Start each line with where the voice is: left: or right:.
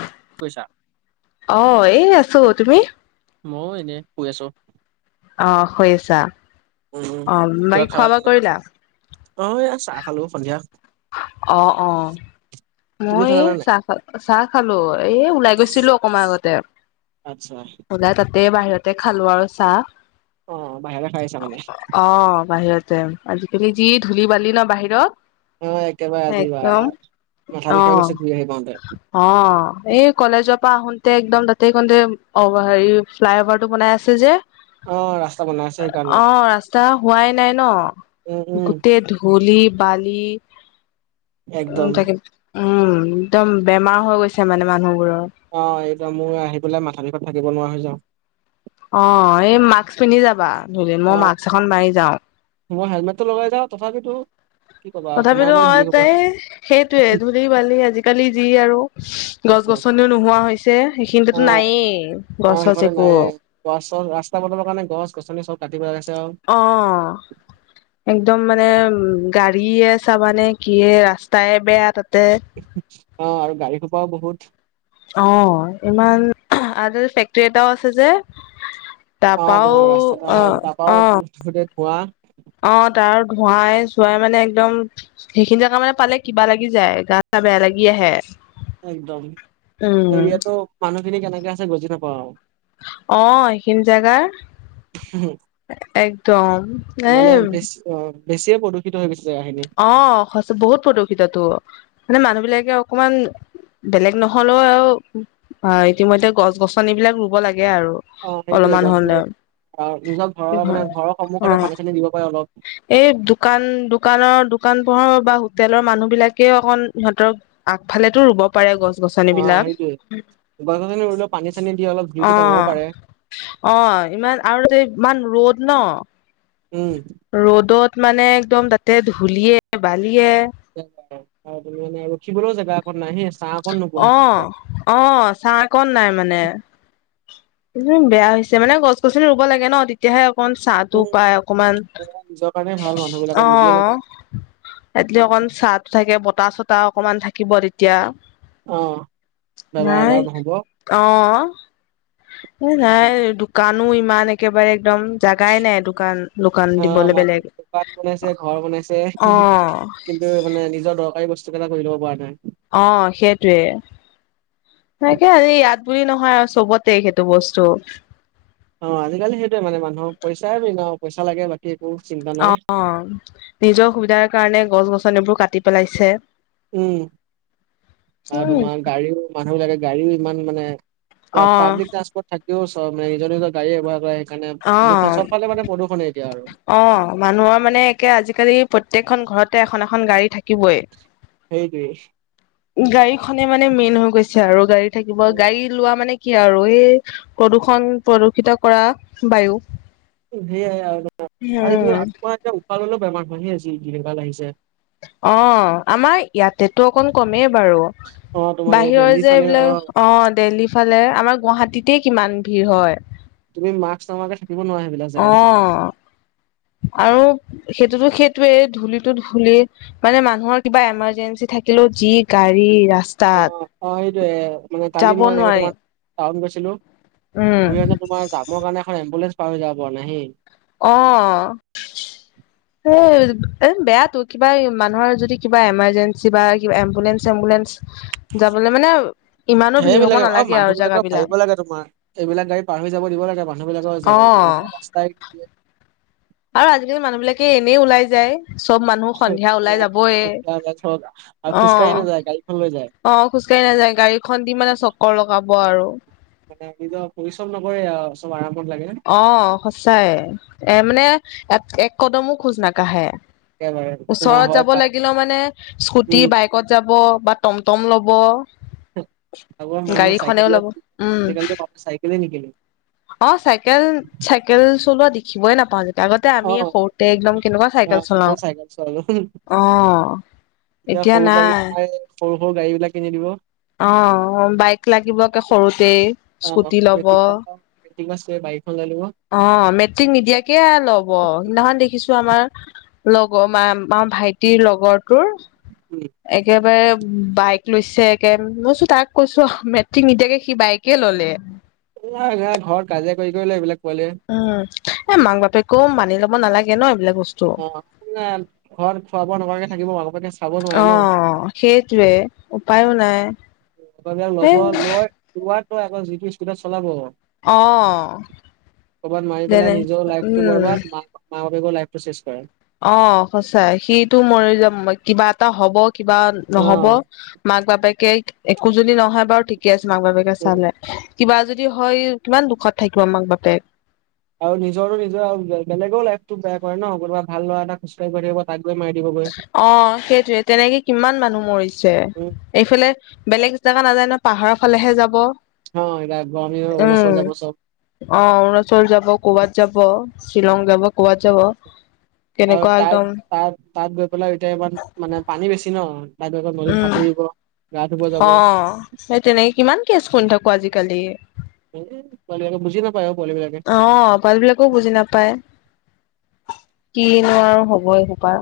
right: কি কৰিছা? [unintelligible]
left: অ! এই আছোঁ। তুমি? [unintelligible]
right: মইও এনেই শুই আছোঁ। [unintelligible]
left: অঁ! শুই আছা।
right: উম
left: অঁ! বাকী খোৱা-বোৱা কৰিলা? [unintelligible]
right: অঁ! এইয়া চাহ খালো সন্ধিয়া। [unintelligible]
left: অঁ-অঁ! [unintelligible]
right: তুমি
left: মই এই
right: খালানে নাই?
left: চাহ খা চাহ খালো এই ওলাই গৈছিলোঁ অকণমান আগতে। [unintelligible]
right: আচ্ছা! [unintelligible]
left: ওলাই তাতে বাহিৰতে খালোঁ আৰু
right: অ বাহিৰতে খাই আহিছা
left: চাহ।
right: মানে
left: অঁ! বাহিৰতে [unintelligible] [unintelligible] আজিকালি যি ধূলি-বালি ন বাহিৰত?
right: অহ একেবাৰে আজি বা
left: একদম
right: মাথা বিষাই গৈছে ঘূৰি আহি পাওঁতে। [unintelligible]
left: অঁ! এই কলেজৰ পৰা আহোঁতে একদম তাতেই কতে অ হেৰি ফ্লাই অভাৰটো বনাই আছে যে। [unintelligible]
right: অ ৰাস্তা বনাই আছে
left: [unintelligible]
right: সেইকাৰণে
left: অঁ! ৰাস্তা হোৱাই নাই ন
right: উম উম
left: গোটেই ধূলি, বালি [unintelligible] উম
right: একদম
left: তাকে, উম একদম বেমাৰ হৈ গৈছে মানে মানুহবোৰৰ। [unintelligible]
right: অঁ! এইটো মোৰ আহি পেলাই মাথা বিষত থাকিব নোৱাৰা হৈ যাওঁ। [unintelligible]
left: অঁ! এই মাক্স পিন্ধি যাবা ধূলিত।
right: অ
left: মই মাক্স এখন মাৰি যাওঁ। [unintelligible]
right: মই হেলমেটটো লগাই যাওঁ তথাপিতো [unintelligible] ক'বা
left: তথাপিতো
right: সোমাবই
left: অঁ
right: ধূলি সোপা
left: [unintelligible] সেইটোৱেই ধূলি-বালি আজিকালি যি আৰু। [inaudible] গছ
right: একদম
left: গছনিও নোহোৱা হৈছে
right: অ
left: সেইখিনিততো নায়েই
right: অ
left: গছ চছ
right: সেইফালে
left: একো।
right: নায়ে গছ চছ ৰাস্তা বনাবৰ কাৰণে গছ গছনি চব কাটি পেলাইছে আও।
left: অঁ। একদম মানে উ গাড়ীয়ে চাবানে কিয়ে ৰাস্তাই বেয়া তাতে।
right: অ আৰু গাড়ীটো পাও বহুত
left: অঁ ইমান আ তাতে ফেক্টৰী এটাও আছে যে। তাৰপাও অঁ অঁ।
right: কোৱা [inaudible]
left: অ তাৰ ধোৱাই চোৱাই মানে একদম সেইখিনি জেগা মানে পালে কিবা লাগি যায় গা চা বেয়া লাগি আহে।
right: একদম
left: উম
right: এৰিয়াতো মানুহখিনি কেনেকে আছে বুজি নেপাওঁ আও।
left: অঁ সেইখিনি জাগাৰ একদম। এ
right: মানে বেছ অ বেছিয়ে প্ৰদূষিত হৈ গৈছে আও সেইখিনি।
left: অ সচ বহুত প্ৰদূষিততো মানে মানুহ বিলাকে অকমান বেলেগ নহলেও আৰু অ ইতিমধ্যে গছ গছনি বিলাক ৰুব লাগে আৰু।
right: অ সেইটোৱে,
left: অলপমান
right: গছ
left: হলেও
right: ৰুব অ নিজৰ ঘৰৰ মানে ঘৰৰ
left: অ
right: সন্মুখতে পানী চানী দিব পাৰে অলপ।
left: এই দোকান দোকানৰ দোকান পোহৰ বা হোটেলৰ মানুহ বিলাকে অকন সিহঁতৰ আগফালেতো ৰুব পাৰে গছ গছনি
right: অ
left: বিলাক
right: সেইটোয়ে
left: অহ।
right: গছ গছনি ৰুলেও পানী চানী দি অলপ ভিউটো কমাব পাৰে
left: অঁ ইমান আৰু তাতে ইমান ৰ'দ ন?
right: উম
left: ৰ'দত মানে একদম তাতে ধুলিয়ে বালিয়ে
right: [inaudible] ৰখিবলৈও জেগা অকন নাই সেই ছাঁ
left: অঁ অঁ ছাঁ অকণ নাই মানে। ইমান বেয়া হৈছে মানে গছ গছনি ৰুব লাগে ন, তে তেতিয়াহে অকন ছাঁটো
right: উম
left: পায় অকমান
right: নিজৰ কাৰণে ভাল মানুহ বিলাকে বুজিয়ে
left: অঁ।
right: নাপায়
left: এটলি অকন ছাঁটো থাকে বতাহ চতাহ অকমান থাকিব তেতিয়া।
right: অ বেমাৰ
left: নাই
right: আজাৰ নহব অ
left: অঁ। এ নাই দোকানো ইমান একেবাৰে একদম জাগাই নাই দোকান। দোকান
right: অ
left: দিবলৈ
right: মানুহ
left: বেলেগ
right: দোকান বনাইছে ঘৰ বনাইছে
left: অ
right: কিন্তু মানে নিজৰ দৰকাৰী বস্তু কেইটা কৰি ল'ব পৰা নাই।
left: অঁ সেইটোৱে। তাকে আজি ইয়াত বুলি নহয় আৰু চবতেই সেইটো বস্তু।
right: অ আজিকালি সেইটোৱে মানে মানুহক পইচাই মেইন আও পইচা লাগে বাকী একো চিন্তা নাই।
left: অঁ নিজৰ সুবিধাৰ কাৰণে গছ গছনিবোৰ কাটি পেলাইছে।
right: উম আৰু তোমাৰ গাড়ীও মানুহ বিলাকে গাড়ীও ইমান মানে প্ৰা
left: অ
right: পাব্লিক ট্ৰান্সপৰ্ট থাকিও চব এই নিজৰ নিজৰ গাড়ী ব্যৱহাৰ কৰে। কানে
left: অ
right: চবফালে মানে প্ৰদূষণে এতিয়া আৰু।
left: অ মানুহৰ মানে একে আজিকালি প্ৰত্যেকখন ঘৰতে এখন এখন গাড়ী থাকে। কিবই,
right: সেইটোৱে
left: গাড়ীখনে মানে মেইন হৈ গৈছে আৰু গাড়ী থাকিব গাড়ী লোৱা মানে কি আৰু এই প্ৰদূ্ষণ প্ৰদূষিত কৰা বায়ু।
right: সেয়াই আৰু এইটো
left: উম
right: তোমাৰ এতিয়া উশাহ ললেও বেমাৰ হয় হে আজি কালি, যিহে দিন কাল আহিছে।
left: অঁ আমাৰ ইয়াতেতো অকন কমেই বাৰু।
right: অ তোমাৰ এই
left: বাহিৰৰ
right: দেল্হি
left: যে
right: ফালে
left: এইবিলাক অ দেল্হি ইফালে আমাৰ গুৱাহাটীতে কিমান ভিৰ হয়।
right: তুমি মাস্ক নামাৰাকে থাকিব নোৱাৰা। সেইবিলাক জেগাত।
left: অঁ আৰু সেইটোতো সেইটোৱেই ধূলিটো ধূলি মানে মানুহৰ কিবা এমাৰ্জেঞ্চি থাকিলেও যি গাড়ী ৰাস্তা।
right: অঁ অ' সেইটোয়ে মানে কালি মই এনেকে
left: নোৱাৰি
right: তোমাৰ টাউন গৈছিলো
left: উম
right: ঘূৰি আহোঁতে তোমাৰ যামৰ কাৰণে এখন এম্বুলেন্ঞ্চ পৰা হৈ যাব পৰা নাই সেই
left: অঁহহ'। এ এ বেয়াটো কিবা মানুহৰ যদি কিবা এমাৰ্জেঞ্চি বা কিবা এম্বুলেন্ঞ্চ এম্বুলেন্ঞ্চ যাবলৈ মানে ইমানো ভিৰ হ'ব
right: সেইবিলাকে
left: নালাগে
right: মানুহ
left: আৰু জাগা
right: বিলাকক ভাবিব
left: বিলাক।
right: লাগে তোমাৰ। এইবিলাক গাড়ী পাৰ হৈ যাব দিব লাগে মানুহ বিলাকৰ জ ৰাস্তাই
left: আৰু আজিকালি মানুহ বিলাকে এনেই ওলাই যায়। চব মানুহ সন্ধিয়া ওলাই যাবয়ে,
right: সন্ধিয়া ধৰক আৰু খোজকাঢ়ি
left: অঁহহ'।
right: নাযায় গাড়ীখন লৈ যায়।
left: অ' খোজ কাঢ়ি নাযায় গাড়ীখন দি মানে চকৰ লগাব আৰু।
right: মানে নিজৰ পৰিশ্ৰম নকৰে আৰু চব আৰামত লাগে।
left: অঁ সঁচাই এ মানে এক কদমো খোজ নাকাঢ়ে।
right: একেবাৰে তোমাৰ
left: ওচৰত
right: হয়
left: যাব
right: বাইক
left: লাগিলেও মানে স্কুটি
right: উম।
left: বাইক ত যাব বা টমটম ল'ব।
right: আগৰ মানুহ
left: গাড়ীখনেও
right: চাইকেল লৈ
left: ল'ব
right: ঘূৰিছিলে, আজিকালিটো মানুহে চাইকেলে নিকিনে।
left: অঁ চাইকেল চাইকেল চলোৱা দেখিবই নাপাওঁ যে আগতে
right: অ
left: আমি সৰুতে একদম কেনেকুৱা
right: অ
left: চাইকেল চলাও,
right: কিমান চাইকেল চলালো
left: অঁ।
right: এতিয়া সৰু পোৱালি বোৰক সৰু সৰু গাড়ী বিলাক কিনি দিব।
left: অঁ বাইক লাগিব সৰুতেই স্কুটি ল'ব।
right: [unintelligible] আছে বাইখন লৈ ল'ব।
left: অঁ মেট্ৰিক নিদিয়াকে ল'ব সেইদিনাখন দেখিছো আমাৰ লগৰ আমাৰ ভাইটিৰ লগৰটোৰ
right: উম।
left: একেবাৰে বাইক লৈছে একে মই কৈছো তাক কৈছো মেট্ৰিক নিদিয়াকে সি বাইকে ললে।
right: এই ঘৰত কাজিয়া কৰি কৰি এইবিলাক পোৱালিয়ে।
left: উম এ মাক বাপেকো মানি ল'ব নালাগে ন এইবিলাক বস্তু।
right: অ ঘৰত খোৱা বোৱা নকৰাকে থাকিব মাক বাপেকে চাব নোৱাৰে
left: অ
right: ন।
left: সেইটোৱে উপায়ো নাই। এ
right: ল'ব লৈ লোৱাত আকৌ যিটো স্পীডত চলাব।
left: অ
right: কবাত মাৰি
left: যেনে
right: পেলাই নিজৰ লাইফটো
left: উম
right: বৰবাদ মা মাক বাপেকৰোঁ লাইফটো চেছ কৰে।
left: অঁ সঁচাই সিটো মৰি যাব কিবা এটা হব কিবা
right: অ
left: নহব মাক বাপেকে একো যদি নহয় বাৰু ঠিকে আছে মাক বাপেকে
right: উম,
left: চালে কিবা যদি হয় কিমান দুখত থাকিব মাক বাপেক।
right: আৰু নিজৰো নিজৰ বেলেগেও লাইফটো বেয়া কৰে ন কোনোবা ভাল লৰা এটা ক আহি থাকিব তাক গৈ মাৰি দিব বুলি।
left: অঁ সেইটোয়ে তেনেকে কিমান মানুহ মৰিছে।
right: উম
left: এইফালে বেলেগ জাগা নাযায় নহয় পাহাৰৰ ফালেহে যাব।
right: অঁ এইবাৰ গৰম দিনত অৰুণাচল যাব চব।
left: অঁ অৰুণাচল যাব ক'বাত যাব শ্বিলং যাব ক'বাত যাব।
right: আৰু
left: তেনেকুৱা
right: তাত
left: একদম
right: তাত তাত গৈ পেলাই এতিয়া ইমান মানে পানী বেছি ন, তাত গৈ ত' নদীত
left: উম
right: সাঁতুৰিব। গা ধুব যাব
left: অ স তেনেকে কিমান কেচ শুনি থাকো আজিকালি।
right: এ পোৱালি বিলাকে বুজি নাপায় পোৱালিবিলাকে।
left: অ পোৱালি বিলাকো বুজি নাপায় কিনো আৰু হব এই সোপাৰ।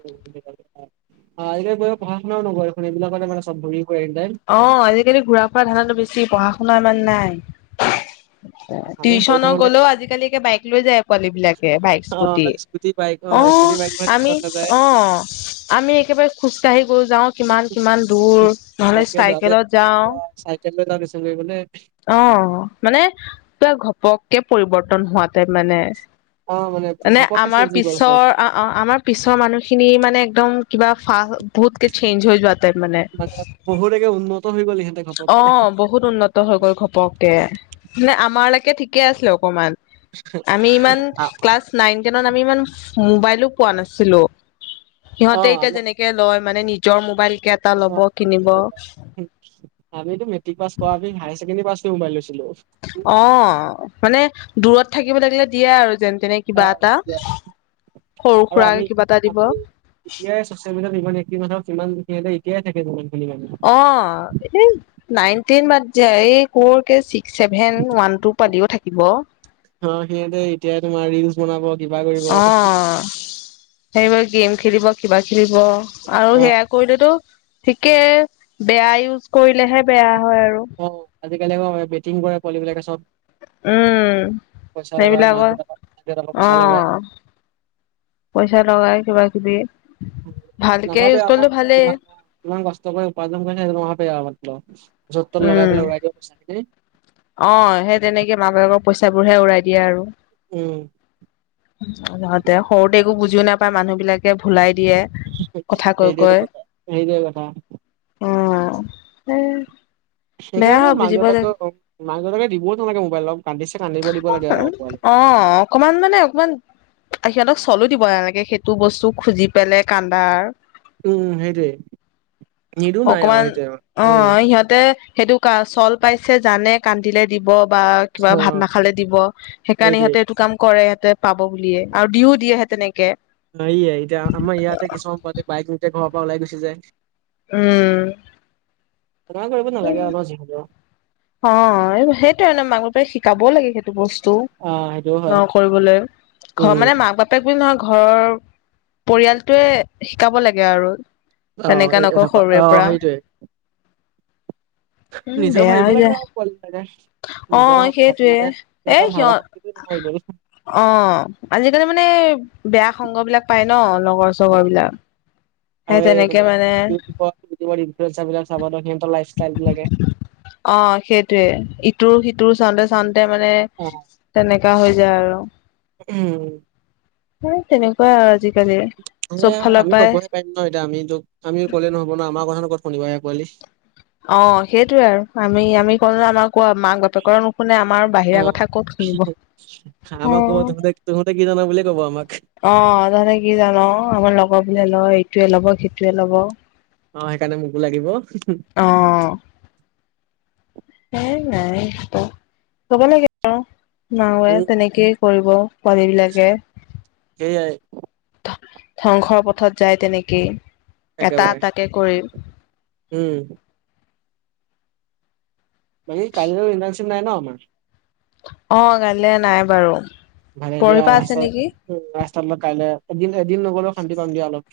right: এই বিলাক কৰি পঢ়া শুনাও নকৰে এইবিলাকতে মানে চব ভৰি পৰে একদম।
left: অ আজিকালি ঘুৰা- ফুৰা পৰা ধাণ্ডাটো বেছি পঢ়া - শুনা ইমান নাই।
right: আমি সৰু
left: টিউশন
right: থাকোতে
left: গলেও আজিকালি বাইক লৈ যায় পোৱালী বিলাকে বাইক স্কুটি।
right: অ' বাইক অ'
left: আহ
right: স্কুটি বাইক লৈ
left: আমি
right: টিউচন নাযায়।
left: আহ। আমি একেবাৰে খোজ কাঢ়ি গৈ যাওঁ কিমান কিমান দূৰ। নহ'লে
right: তাকে তাকে
left: চাইকেলত যাওঁ
right: চাইকেল লয় যাওঁ টিউচন কৰিবলে।
left: অ মানে তই ঘপককে পৰিৱৰ্তন হোৱাতে মানে।
right: অ'
left: মানে
right: ঘপককে
left: আমাৰ
right: চেঞ্জ হৈ গ'ল চব।
left: পিছৰ অ অ আমাৰ পিছৰ মানুহখিনি মানে একদম কিবা ফা বহুতকে চেঞ্জ হৈ যোৱাত।
right: মানে বহুতকে উন্নত হৈ গল ইহঁতে।
left: অ
right: ঘপককে।
left: বহুত উন্নত হৈ গল ঘপকে মানে আমাৰ লৈকে ঠিকে আছিলে অকমান। আমি ইমান
right: অ'
left: ক্লাছ নাইন টেনত আমি ইমান মোবাইলো পোৱা নাছিলো। সিহঁতে এতিয়া যেনেকে লয় মানে নিজৰ মোবাইল এটাকে ল'ব কিনিব।
right: আমিতো মেট্ৰিক পাছ কৰা আমি হায়াৰ ছেকেণ্ডেী পাছ কৰি মোবাইল লৈছিলো।
left: অ মানে দূৰত থাকিব লাগিলে দিয়ে আৰু যেন তেনেকে। কিবা এটা
right: অ'
left: সৰু
right: আৰু আমি
left: সুৰাকে কিবা এটা দিব।
right: [inaudible]
left: অ এই নাইনটিন মাত [inaudible] ছেভেন ওৱান টু পালিও থাকিব।
right: অ সিহঁতে এতিয়াই তোমাৰ ৰিলচ বনাব কিবা কৰিব।
left: অ সেইবোৰ গেম খেলিব কিবা খেলিব আৰু সেয়াই। কৰিলেতো ঠিকে বেয়া ইউজ কৰিলেহে বেয়া হয় আৰু।
right: অ আজিকালি অ বেটিং কৰে পোৱালি বিলাকে চব।
left: উম
right: পইচা লগা মাক
left: সেইবিলাকৰ
right: দেউতাকক মাক দেউতাকক
left: অ।
right: পইচা লগাই
left: পইচা লগাই কিবা কিবি ভালকে
right: নাভাবে
left: ইউজ
right: আৰু ন
left: কৰিলে ভালেই।
right: কিমান কিমান কষ্ট কৰি উপাৰ্জন কৰি [inaudible]
left: উম অ সেই তেনেকে মা বাপেকৰ পইচাবোৰহে উৰাই দিয়ে আৰু।
right: উম।
left: সিহঁতে সৰুতে একো বুজিও নাপায় মানুহ বিলাকে ভুলাই দিয়ে। কথা কৈ
right: সেইটোৱেইত কথা সেইটোৱেই কথা।
left: অ‌ সেই।
right: সেইকাৰণে মাক দেউতাকে মাক দেউতাক দিবও নালাগে মোবাইল কান্দিছে কান্দিব। দিব লাগে আৰু পোৱালি
left: অ অকমান মানে অকমান সিহঁতক চলো দিব নালাগে সেইটো বস্তু খুজি পেলাই কান্দাৰ।
right: উম সেইটোৱে নিদো নাই আৰু
left: অকমান
right: সেইটোৱে
left: অ
right: উম
left: সিহঁতে সেইটো কা চল পাইছে জানে। কান্দিলে দিব বা কিবা ভাত
right: অ',
left: নাখালে দিব সেইকাৰণে
right: সেইটোৱে
left: সিহঁতে এইটো কাম কৰে সিহঁতে পাব বুলিয়ে আৰু দিও দিয়ে সেই তেনেকে।
right: অ ইয়া এতিয়া আমাৰ ইয়াতে কিছুমান বাইক লয় মুঠতে ঘৰৰ পৰা ওলাই গুচি যায়।
left: উম।
right: ক্ষমা কৰিব নালাগে আৰু ন যিহেতু।
left: অ এই সেইটোয়ে ন মাংল পৰা শিকাবও লাগে সেইটো বস্তু।
right: অ', সেইটোও হয়
left: অঁ, কৰিবলে ঘৰৰ
right: উম,
left: মানে মাক-বাপে বাপেক যি নহওঁক ঘৰৰ পৰিয়ালটোৱে শিকাব লাগে আৰু।
right: অ',
left: তেনেকা
right: এ
left: নকওঁ
right: এনেকুৱা
left: সৰুৰে
right: অ',
left: পৰা।
right: সেইটোৱে।
left: উম
right: নিজ
left: বেয়া
right: ভাবিব
left: হৈ
right: লাগে
left: যায়
right: আও।
left: অ সেইটোৱে এ সিহঁত
right: [unintelligible]
left: অ', আজিকালি মানে বেয়া সংগ বিলাক পায় ন,
right: অ',
left: লগৰ-চগৰ বিলাক। সেই
right: আৰু এই
left: তেনেকে
right: মানে ইউটিউব, ইউটিউবৰ ইনফ্লোয়েন্সাৰ চাবা ত সিহঁতৰ লাইফ-ষ্টাইল বিলাকে।
left: অ সেইটোয়ে ইটোৰ-সিটোৰ চাওঁতে চাওঁতে মানে
right: অ',
left: তেনেকা হৈ যায় আৰু,
right: উম,
left: তেনেকুৱাই আৰু সেই যি [unintelligible]
right: এ
left: চব ফালৰ পাই
right: [unintelligible] আমি ক'লে নহ'ব ন আমাৰ কথানো কত শুনিব সেই [unintelligible]
left: অ', সেইটোয়ে আৰু। আমি-আমি কলো যে আমাক কোৱা, মাক-বাপেকৰ নুশুনে, আমাৰ বাহিৰা
right: অ'।
left: কথা ক'ত শুনিব?
right: আমাক ক'ব তহঁতে তহঁতে কি জান বুলিয়ে ক'ব আমাক?
left: অ', তহঁতে কি জান? আমাৰ লগৰ বোৰে লয়, ইটোৱে ল'ব, সিটোৱে লব।
right: অ' সেইকাৰণে মোকো লাগিব।
left: অ সেই নাই কব লাগে,
right: উম।
left: [unintelligible] তেনেকে কৰিব পোৱালিবিলাকে।
right: সেইয়াই
left: ধ্বংসৰ পথত যায় তেনেকেই, এটা
right: একেবাৰে
left: এটাকে কৰি।
right: উম। বাকী কাইলৈ ইণ্টাৰ্নশ্বিপ নাই ন আমাৰ?
left: অ' কাইলে নাই বাৰু,
right: ভালে দিয়া
left: পৰহি পৰা
right: ৰাস্তা
left: আছে নেকি।
right: [unintelligible] এদিন এদিন নগলেও শান্তি পাম দিয়া আলপ।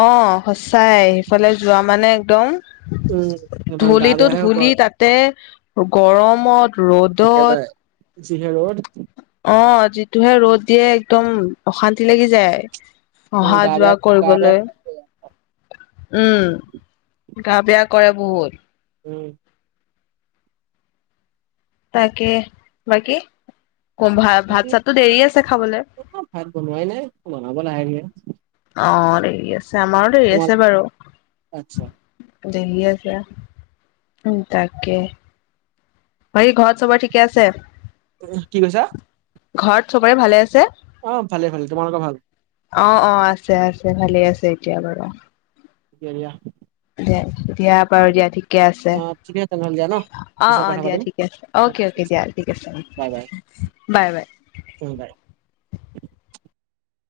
left: অ', সচাই সেইফালে যোৱা মানে একদম
right: উম আমাৰ গা বেয়াহে হ'ব
left: ধূলিটো-ধূলি
right: আৰু
left: তাতে গৰমত, ৰ'দত
right: একেবাৰে যিহে ৰ'দ
left: অ', যিটোহে ৰ'দ দিয়ে একদম অশান্তি লাগি যায়।
right: আমাৰ গা
left: অহা-যোৱা
right: বেয়া গা বেয়া
left: কৰিবলৈ।
right: কৰি দিব
left: উম, গা-বেয়া কৰে বহুত।
right: উম।
left: তাকে বাকী, ভা
right: বাকী
left: ভাত-চাতটো দেৰি আছে খাবলে?
right: অ' ভাত বনোৱাই নাই, বনাব লাহে-ধীৰে।
left: অ' দেৰি আছে, আমাৰো দেৰি আছে বাৰু।
right: আচ্ছা
left: দেৰি আছে, উম' তাকে। বাকী ঘৰত চবৰে ঠিকে আছে?
right: কি কৈছা?
left: ঘৰত চবৰে ভালে আছে?
right: অ' ভালে ভালে, তোমালোকৰ ভাল?
left: অ' অ', আছে আছে, ভালে আছে এতিয়া বাৰু।
right: কেৰিয়া
left: এতিয়া বাৰু, দিয়া ঠিকে আছে।
right: অ ঠিকে তেনেহ'লে দিয়া ন
left: অ'
right: পিছত
left: অ',
right: কথা
left: দিয়া
right: পাতিম
left: ঠিকে আছে।
right: উম,
left: অকে
right: ঠিক
left: অকে,
right: আছে
left: দিয়া। ঠিক আছে,
right: বাই বাই
left: বাই বাই!
right: উম' বাই!